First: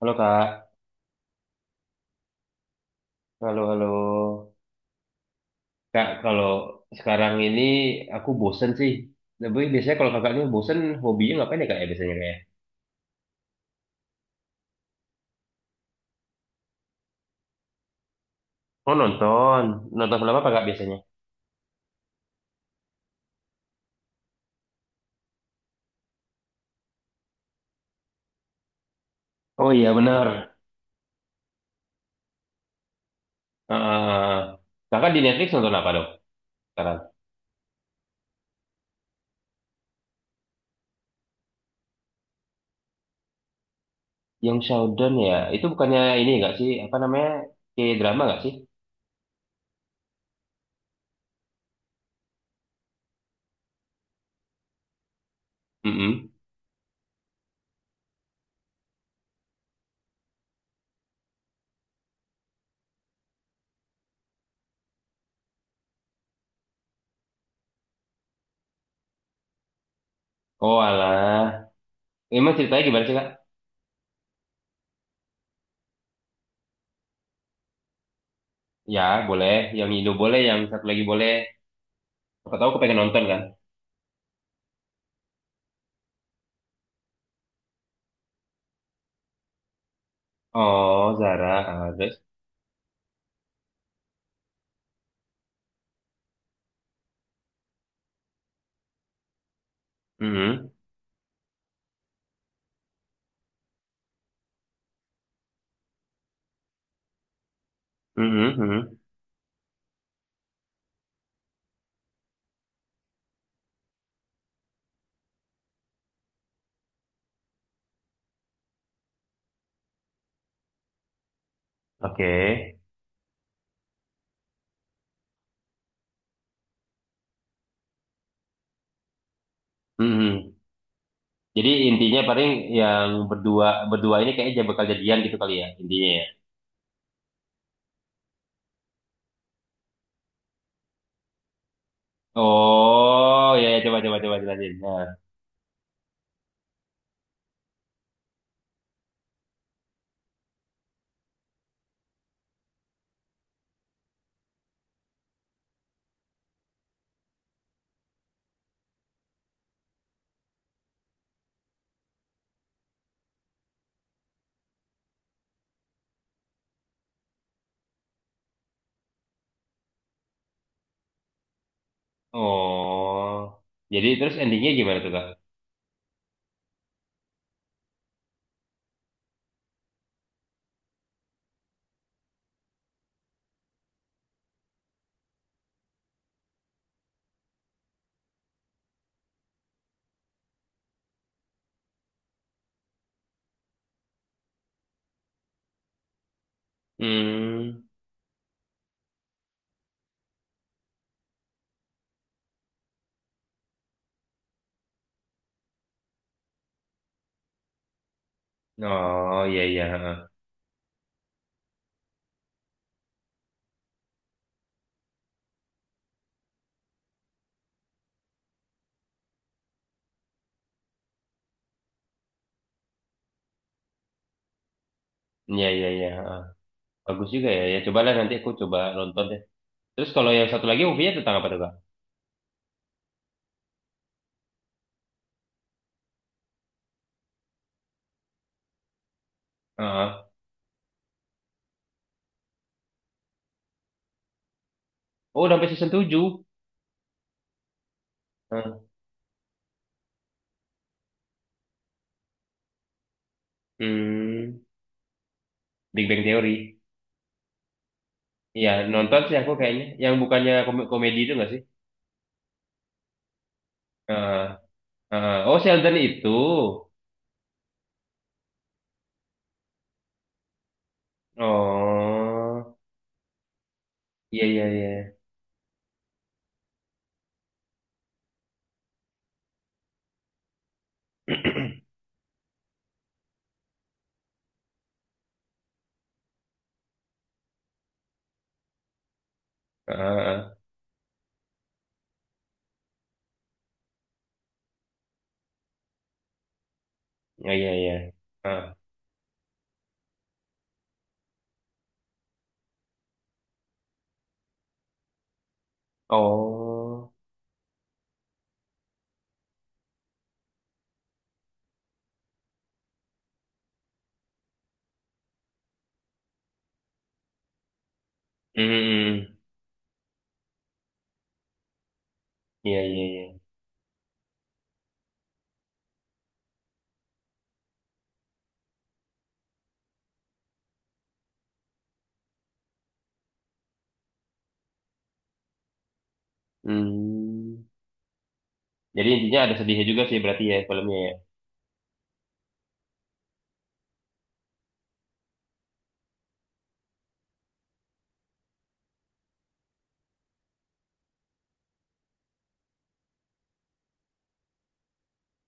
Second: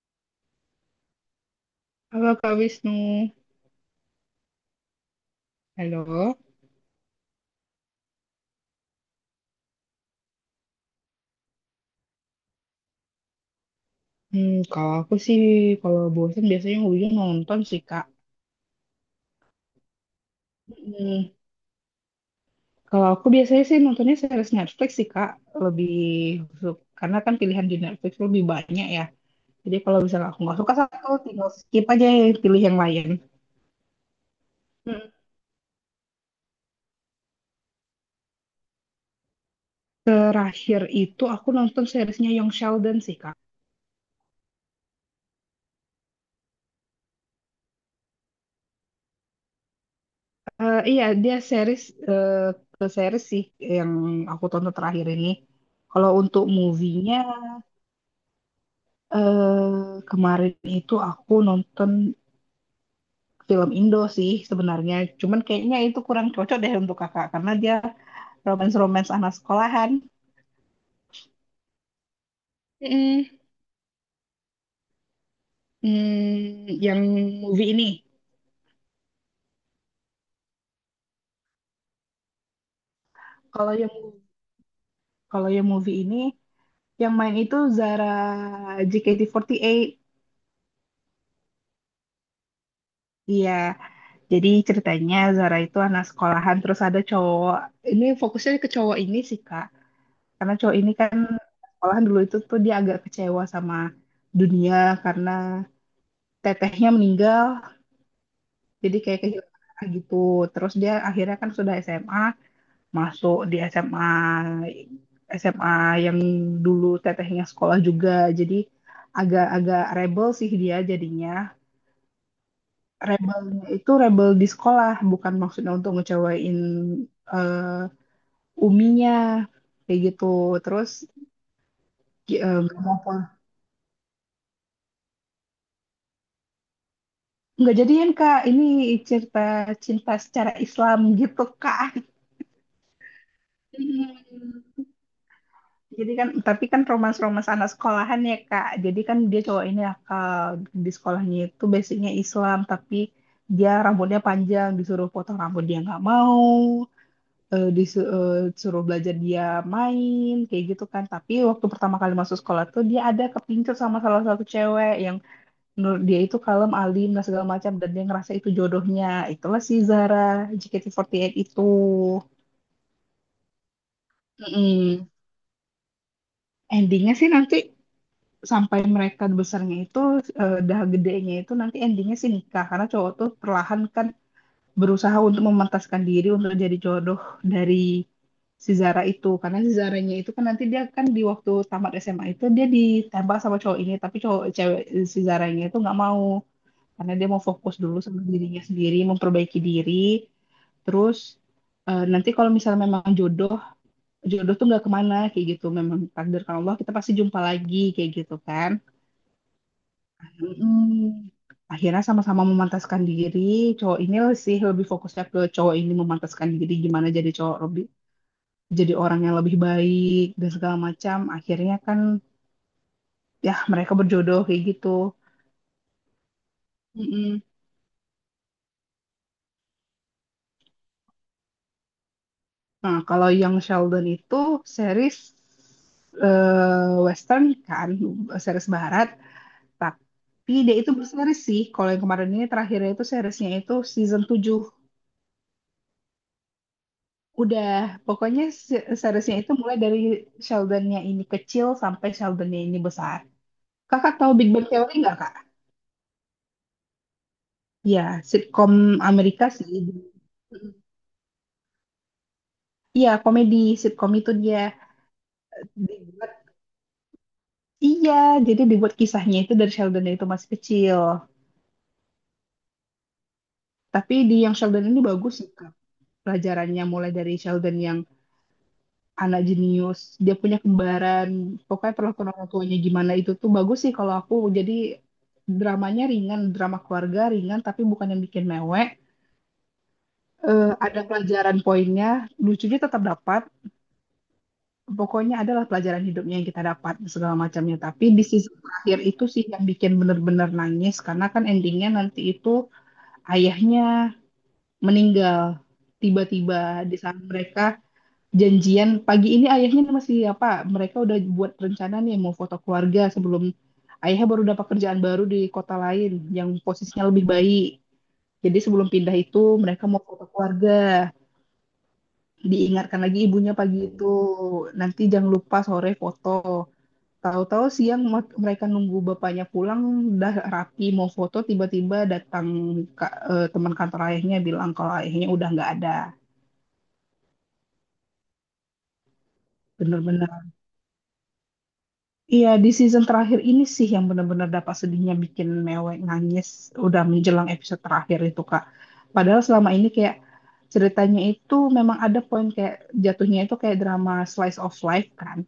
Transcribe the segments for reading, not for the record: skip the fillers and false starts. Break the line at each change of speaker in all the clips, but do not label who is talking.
Halo Kak,
Halo Kak Wisnu.
halo, halo Kak.
Halo.
Kalau sekarang ini aku bosen sih. Tapi biasanya kalau kakak ini bosen, hobinya ngapain ya Kak ya biasanya kayak?
Kalau aku sih, kalau bosan biasanya ujung nonton sih, Kak.
Oh nonton, nonton film apa Kak biasanya?
Hmm, Kalau aku biasanya sih nontonnya series Netflix sih, Kak. Lebih karena kan pilihan di Netflix lebih banyak ya.
Oh
Jadi
iya
kalau
benar.
misalnya aku nggak suka satu, tinggal skip aja ya, pilih yang lain.
Heeh. Kakak
Hmm,
di Netflix nonton apa dong sekarang?
Terakhir itu aku nonton seriesnya Young Sheldon sih, Kak.
Yang Showdown ya, itu bukannya ini nggak sih? Apa namanya? Kayak drama nggak sih?
Iya, dia eh, ke series sih yang aku tonton terakhir ini. Kalau
Mm-mm.
untuk movie-nya, kemarin itu aku nonton film Indo sih sebenarnya. Cuman kayaknya itu kurang cocok deh untuk kakak karena dia romance-romance anak sekolahan.
Oh alah, emang ceritanya gimana sih Kak?
Mm-mm. Yang movie ini.
Ya boleh, yang Indo boleh, yang satu lagi boleh. Siapa tahu aku pengen nonton kan?
Kalau yang kalau yang movie ini yang main itu Zara JKT48.
Oh Zara, ah, terus.
Iya. Jadi ceritanya Zara itu anak sekolahan terus ada cowok. Ini fokusnya ke cowok ini sih, Kak. Karena
Mm-mm.
cowok ini kan malahan dulu itu tuh dia agak kecewa sama dunia karena tetehnya meninggal,
Mhm,
jadi
mhm.
kayak kehilangan gitu. Terus dia akhirnya kan sudah SMA, masuk di SMA SMA yang dulu tetehnya sekolah juga, jadi agak-agak rebel sih dia jadinya.
Oke.
Rebelnya itu rebel di sekolah, bukan maksudnya untuk ngecewain eh, uminya kayak gitu.
Mhm.
Terus
Jadi intinya paling
nggak mau.
yang berdua berdua ini kayaknya bakal jadian gitu kali ya intinya ya.
Nggak jadian, Kak. Ini cerita cinta secara Islam gitu, Kak.
Oh, ya ya, coba coba coba jelasin.
Hmm.
Nah.
Jadi kan, tapi kan romans-romans anak sekolahan ya, Kak. Jadi kan dia cowok ini akal. Di sekolahnya itu basicnya Islam, tapi dia rambutnya panjang, disuruh potong rambut dia nggak mau. Disuruh belajar dia main, kayak gitu kan. Tapi waktu pertama kali masuk sekolah tuh dia ada kepincut sama salah satu cewek yang menurut dia itu kalem, alim, dan segala macam. Dan dia ngerasa itu jodohnya. Itulah si Zara JKT48 itu.
Oh. Jadi terus endingnya gimana
Mm-mm.
tuh, Kak?
Endingnya sih nanti sampai mereka besarnya itu, dah gedenya itu nanti endingnya sih nikah. Karena cowok tuh perlahan kan berusaha untuk memantaskan diri untuk jadi jodoh dari si Zara itu. Karena si Zaranya itu kan nanti dia kan di waktu tamat SMA itu dia ditembak sama cowok ini. Tapi cowok cewek si Zaranya itu nggak mau. Karena dia mau fokus
Hmm.
dulu sama dirinya sendiri, memperbaiki diri. Terus nanti kalau misalnya memang jodoh, jodoh tuh nggak kemana kayak gitu. Memang takdirkan Allah kita pasti jumpa lagi kayak gitu kan.
Oh, iya iya, heeh.
Mm. Akhirnya sama-sama memantaskan diri. Cowok ini sih lebih fokusnya ke cowok ini memantaskan diri gimana jadi cowok lebih, jadi orang yang lebih baik dan segala macam. Akhirnya kan ya mereka berjodoh kayak gitu.
Iya iya iya, heeh. Bagus
Mm-mm.
juga ya. Ya cobalah nanti aku coba nonton deh. Terus kalau yang satu lagi movie-nya tentang apa tuh, Kak?
Nah, kalau yang Sheldon itu series, Western kan, series Barat,
Heeh.
tapi dia itu berseries sih. Kalau yang kemarin ini terakhirnya itu seriesnya itu season 7.
Oh, udah sampai season 7.
Udah, pokoknya
Heeh.
seriesnya itu mulai dari Sheldonnya ini kecil sampai Sheldonnya ini besar. Kakak tahu Big
Hmm.
Bang Theory nggak, Kak?
Big Bang Theory.
Ya,
Iya,
sitkom
nonton sih
Amerika
aku
sih.
kayaknya. Yang bukannya komedi itu nggak sih?
Iya, komedi sitkom itu
Eh,
dia
eh, oh, Sheldon itu.
dibuat. Iya, jadi dibuat kisahnya itu dari Sheldon itu masih kecil.
Oh,
Tapi di
iya,
yang
iya, iya.
Sheldon ini bagus sih, Kak. Pelajarannya mulai dari Sheldon yang anak jenius, dia punya kembaran, pokoknya perlakuan orang tuanya gimana itu tuh bagus sih kalau aku. Jadi dramanya ringan, drama keluarga ringan, tapi bukan yang bikin mewek.
Heeh,
Ada pelajaran poinnya, lucunya tetap dapat. Pokoknya adalah pelajaran hidupnya yang kita dapat segala
iya, iya,
macamnya.
iya.
Tapi di sisi
Heeh.
terakhir itu sih yang bikin bener-bener nangis karena kan endingnya nanti itu ayahnya meninggal tiba-tiba di
Oh,
saat mereka janjian pagi ini ayahnya masih apa? Mereka udah buat rencana nih mau foto keluarga sebelum ayahnya baru dapat kerjaan baru di kota lain yang posisinya lebih baik. Jadi
hmm,
sebelum pindah
hmm. Hmm.
itu mereka mau foto keluarga.
Iya,
Diingatkan
iya,
lagi
iya.
ibunya pagi itu. Nanti jangan lupa sore foto. Tahu-tahu siang mereka nunggu bapaknya pulang, udah rapi mau foto, tiba-tiba datang teman kantor ayahnya bilang kalau ayahnya udah nggak ada.
Hmm. Jadi intinya ada sedihnya juga sih berarti
Bener-bener
ya filmnya ya.
Iya, di season terakhir ini sih yang benar-benar dapat sedihnya bikin mewek nangis, udah menjelang episode terakhir itu, Kak. Padahal selama ini kayak ceritanya itu memang ada poin kayak jatuhnya itu kayak drama slice of life kan.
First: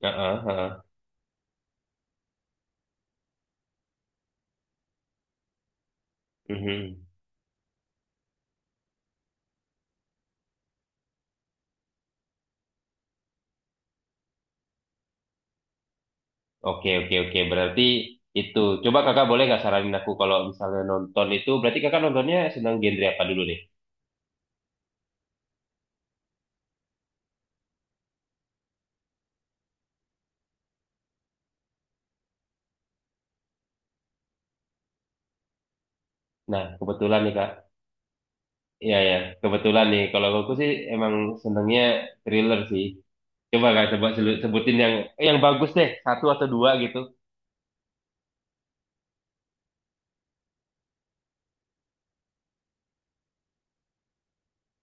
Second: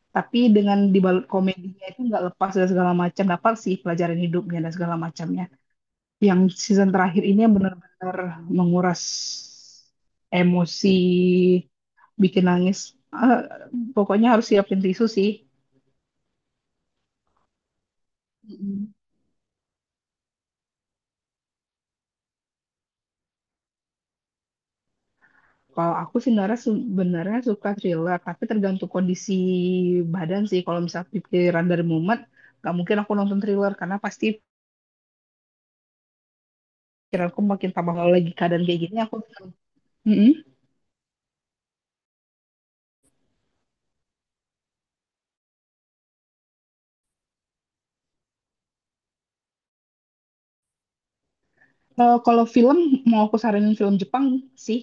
Heeh,
Tapi
heeh.
dengan dibalut komedinya itu nggak lepas dan segala macam dapat sih pelajaran hidupnya dan segala macamnya. Yang season
Mhm.
terakhir ini yang benar-benar menguras emosi, bikin nangis. Eh, Pokoknya harus siapin tisu
Oke, oke, oke. Berarti itu.
sih.
Coba kakak boleh nggak saranin aku kalau misalnya nonton itu, berarti kakak nontonnya senang genre apa dulu deh?
Kalau aku sih sebenarnya sebenarnya suka thriller, tapi tergantung kondisi badan sih. Kalau misal pikiran dari mumet, nggak mungkin aku nonton thriller karena pasti
Nah, kebetulan nih
pikiranku
kak.
makin tambah kalau lagi keadaan kayak
Iya
gini.
ya,
Aku.
kebetulan nih. Kalau
Mm-mm.
aku sih emang senengnya thriller sih. Coba kak, coba sebutin yang yang bagus deh, satu atau dua gitu.
Kalau film mau aku saranin film Jepang sih,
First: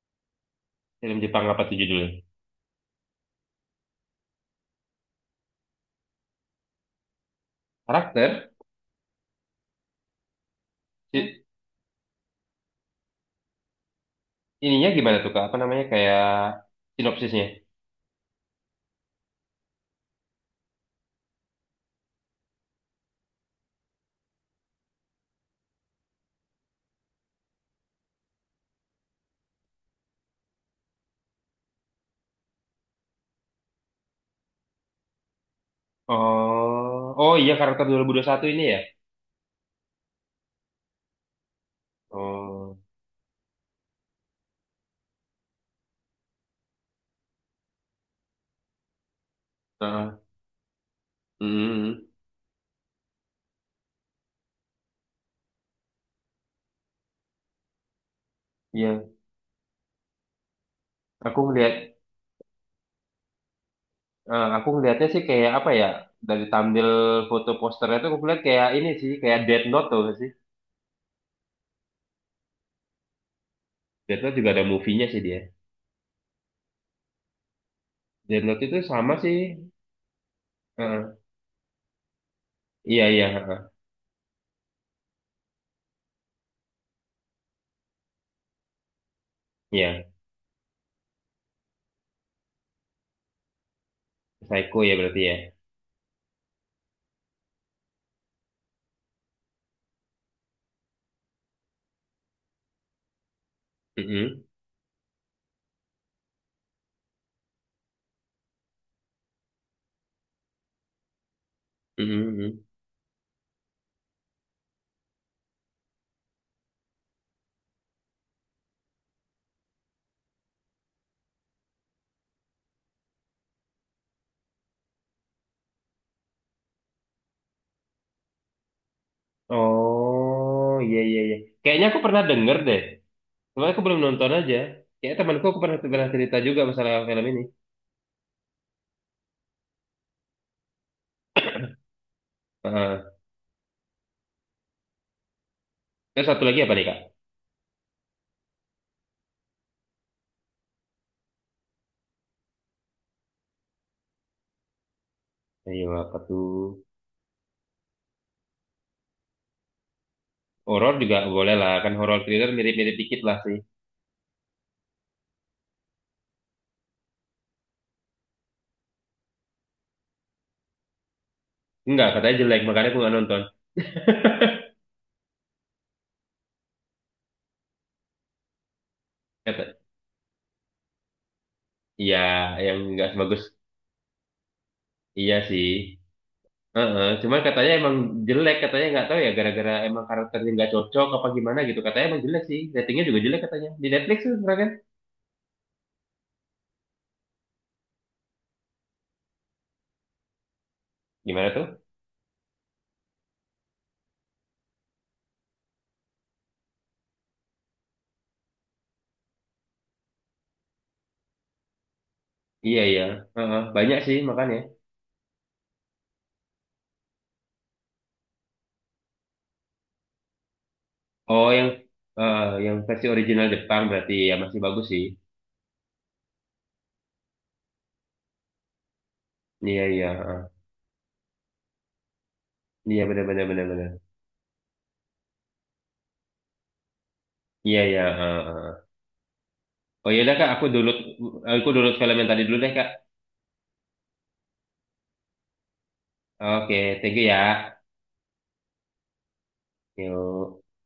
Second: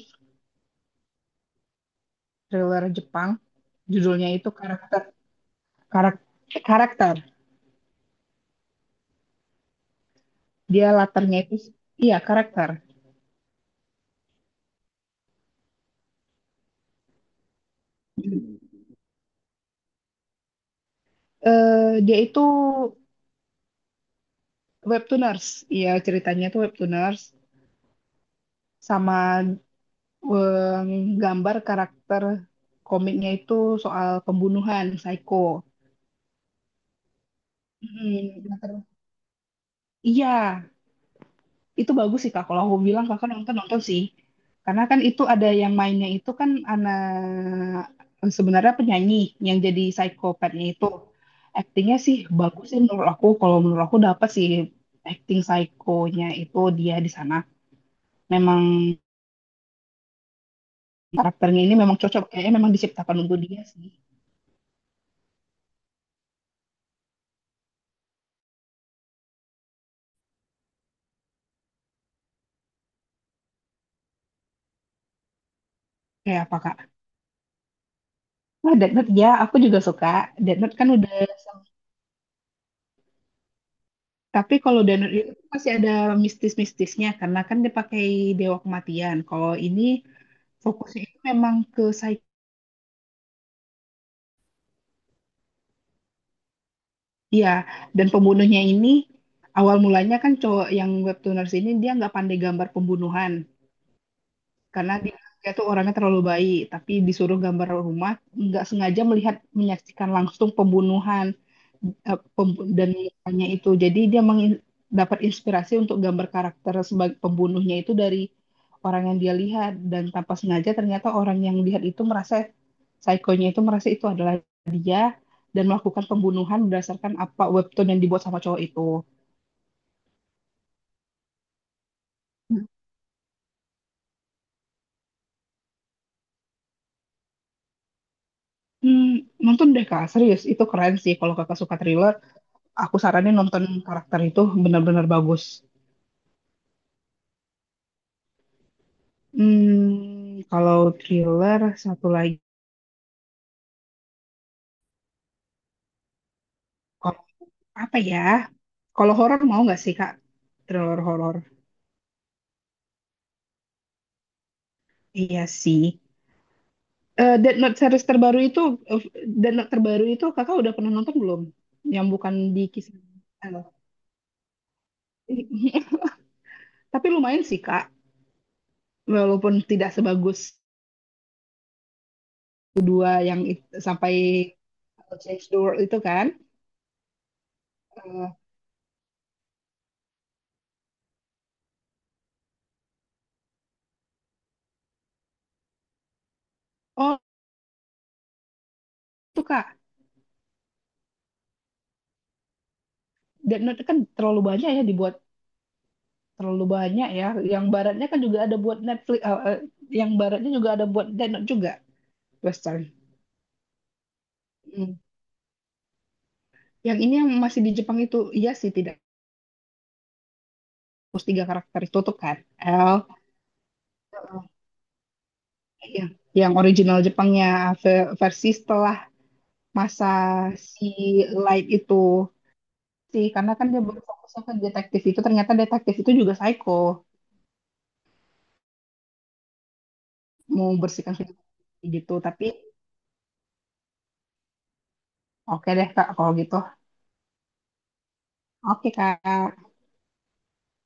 Film Jepang apa tuh judulnya?
thriller Jepang. Judulnya itu karak, karakter.
Karakter?
Dia latarnya
Si-
itu, iya, karakter.
ininya gimana tuh kak? Apa namanya kayak sinopsisnya?
Eh, Dia itu webtooners. Iya, ceritanya itu webtooners sama gambar karakter komiknya itu soal pembunuhan, psycho.
Oh, oh iya karakter dua-dua satu
Nah,
ini ya.
iya, itu bagus sih, Kak. Kalau
Oh,
aku bilang, Kakak nonton nonton sih. Karena kan itu ada yang mainnya itu kan anak sebenarnya penyanyi yang jadi
heeh.
psikopatnya itu. Aktingnya
Hmm,
sih bagus sih menurut aku. Kalau menurut aku dapat sih acting psikonya itu dia di sana. Memang
iya. Aku
karakternya
ngeliat,
ini memang cocok kayaknya memang diciptakan untuk dia sih.
aku ngeliatnya sih kayak apa ya? Dari tampil foto posternya tuh aku lihat kayak ini sih, kayak Death Note tuh sih. Death Note juga ada movie-nya sih dia.
Kayak apa, Kak?
Deadlock
Oh,
itu
Death Note
sama
ya,
sih.
aku juga suka. Death Note kan udah,
Heeh. Iya, iya, heeh.
tapi kalau Death Note itu masih ada mistis-mistisnya karena kan dia pakai dewa kematian. Kalau ini
Iya.
fokusnya itu memang ke psikia
Psycho ya berarti ya.
dan pembunuhnya ini awal mulanya kan cowok yang webtooners ini dia nggak pandai gambar pembunuhan.
Mm-mm.
Karena dia tuh orangnya terlalu baik, tapi disuruh gambar rumah, nggak sengaja melihat menyaksikan langsung pembunuhan
Mm-mm, mm-mm.
dan mukanya itu. Jadi dia dapat inspirasi untuk gambar karakter sebagai pembunuhnya itu dari orang yang dia lihat dan tanpa sengaja ternyata orang yang lihat itu merasa psikonya itu merasa itu adalah dia dan melakukan pembunuhan berdasarkan apa webtoon yang dibuat sama cowok itu.
Oh, iya, iya, iya. Kayaknya aku pernah denger deh. Cuma aku belum nonton aja. Kayak temanku aku pernah cerita juga masalah film ini.
Hmm, Nonton deh, Kak, serius itu keren sih. Kalau Kakak suka thriller, aku
Heeh.
saranin nonton karakter, itu benar-benar bagus.
Terus satu lagi apa nih, Kak?
Kalau thriller satu lagi,
Ayo, apa tuh?
kalau- apa ya? Kalau horor mau nggak sih, Kak?
Horor
Thriller
juga
horor.
boleh lah. Kan horor thriller mirip-mirip dikit lah sih.
Iya sih. Death Note series terbaru itu, eh, Death Note terbaru itu Kakak udah pernah nonton belum? Yang
Enggak,
bukan
katanya jelek.
di
Makanya
kisah.
aku nggak nonton.
Halo. Tapi lumayan sih, Kak, walaupun
Kata,
tidak sebagus
iya, yang nggak
kedua yang
sebagus.
sampai
Iya
Change the
sih.
World itu kan.
Heeh, cuman katanya emang
Eh,
jelek, katanya nggak tahu ya gara-gara emang karakternya nggak cocok apa gimana gitu. Katanya emang jelek sih, ratingnya juga jelek katanya. Di Netflix tuh kan?
oh, itu Kak,
Gimana tuh?
Death Note kan terlalu banyak ya dibuat, terlalu banyak ya. Yang baratnya kan juga ada buat Netflix, yang baratnya juga ada buat Death Note juga,
Iya
Western.
iya, heeh, banyak sih makanya.
Hmm. Yang ini yang masih di Jepang itu, iya sih tidak hapus tiga
Oh yang
karakter itu tutup kan.
yang
L,
versi original Jepang berarti ya masih bagus sih.
yang, yang original Jepangnya versi setelah
Iya iya,
masa
heeh.
si Light itu
Iya benar
sih,
benar
karena
benar
kan dia
benar.
berfokusnya ke detektif itu, ternyata detektif itu juga psycho,
Iya iya, heeh, heeh. Oh iya kak, aku
mau
download
bersihkan
aku download
gitu,
film yang tadi
tapi
dulu deh kak.
oke deh, Kak, kalau gitu,
Oke, thank you ya.
oke, Kak.
Yuk.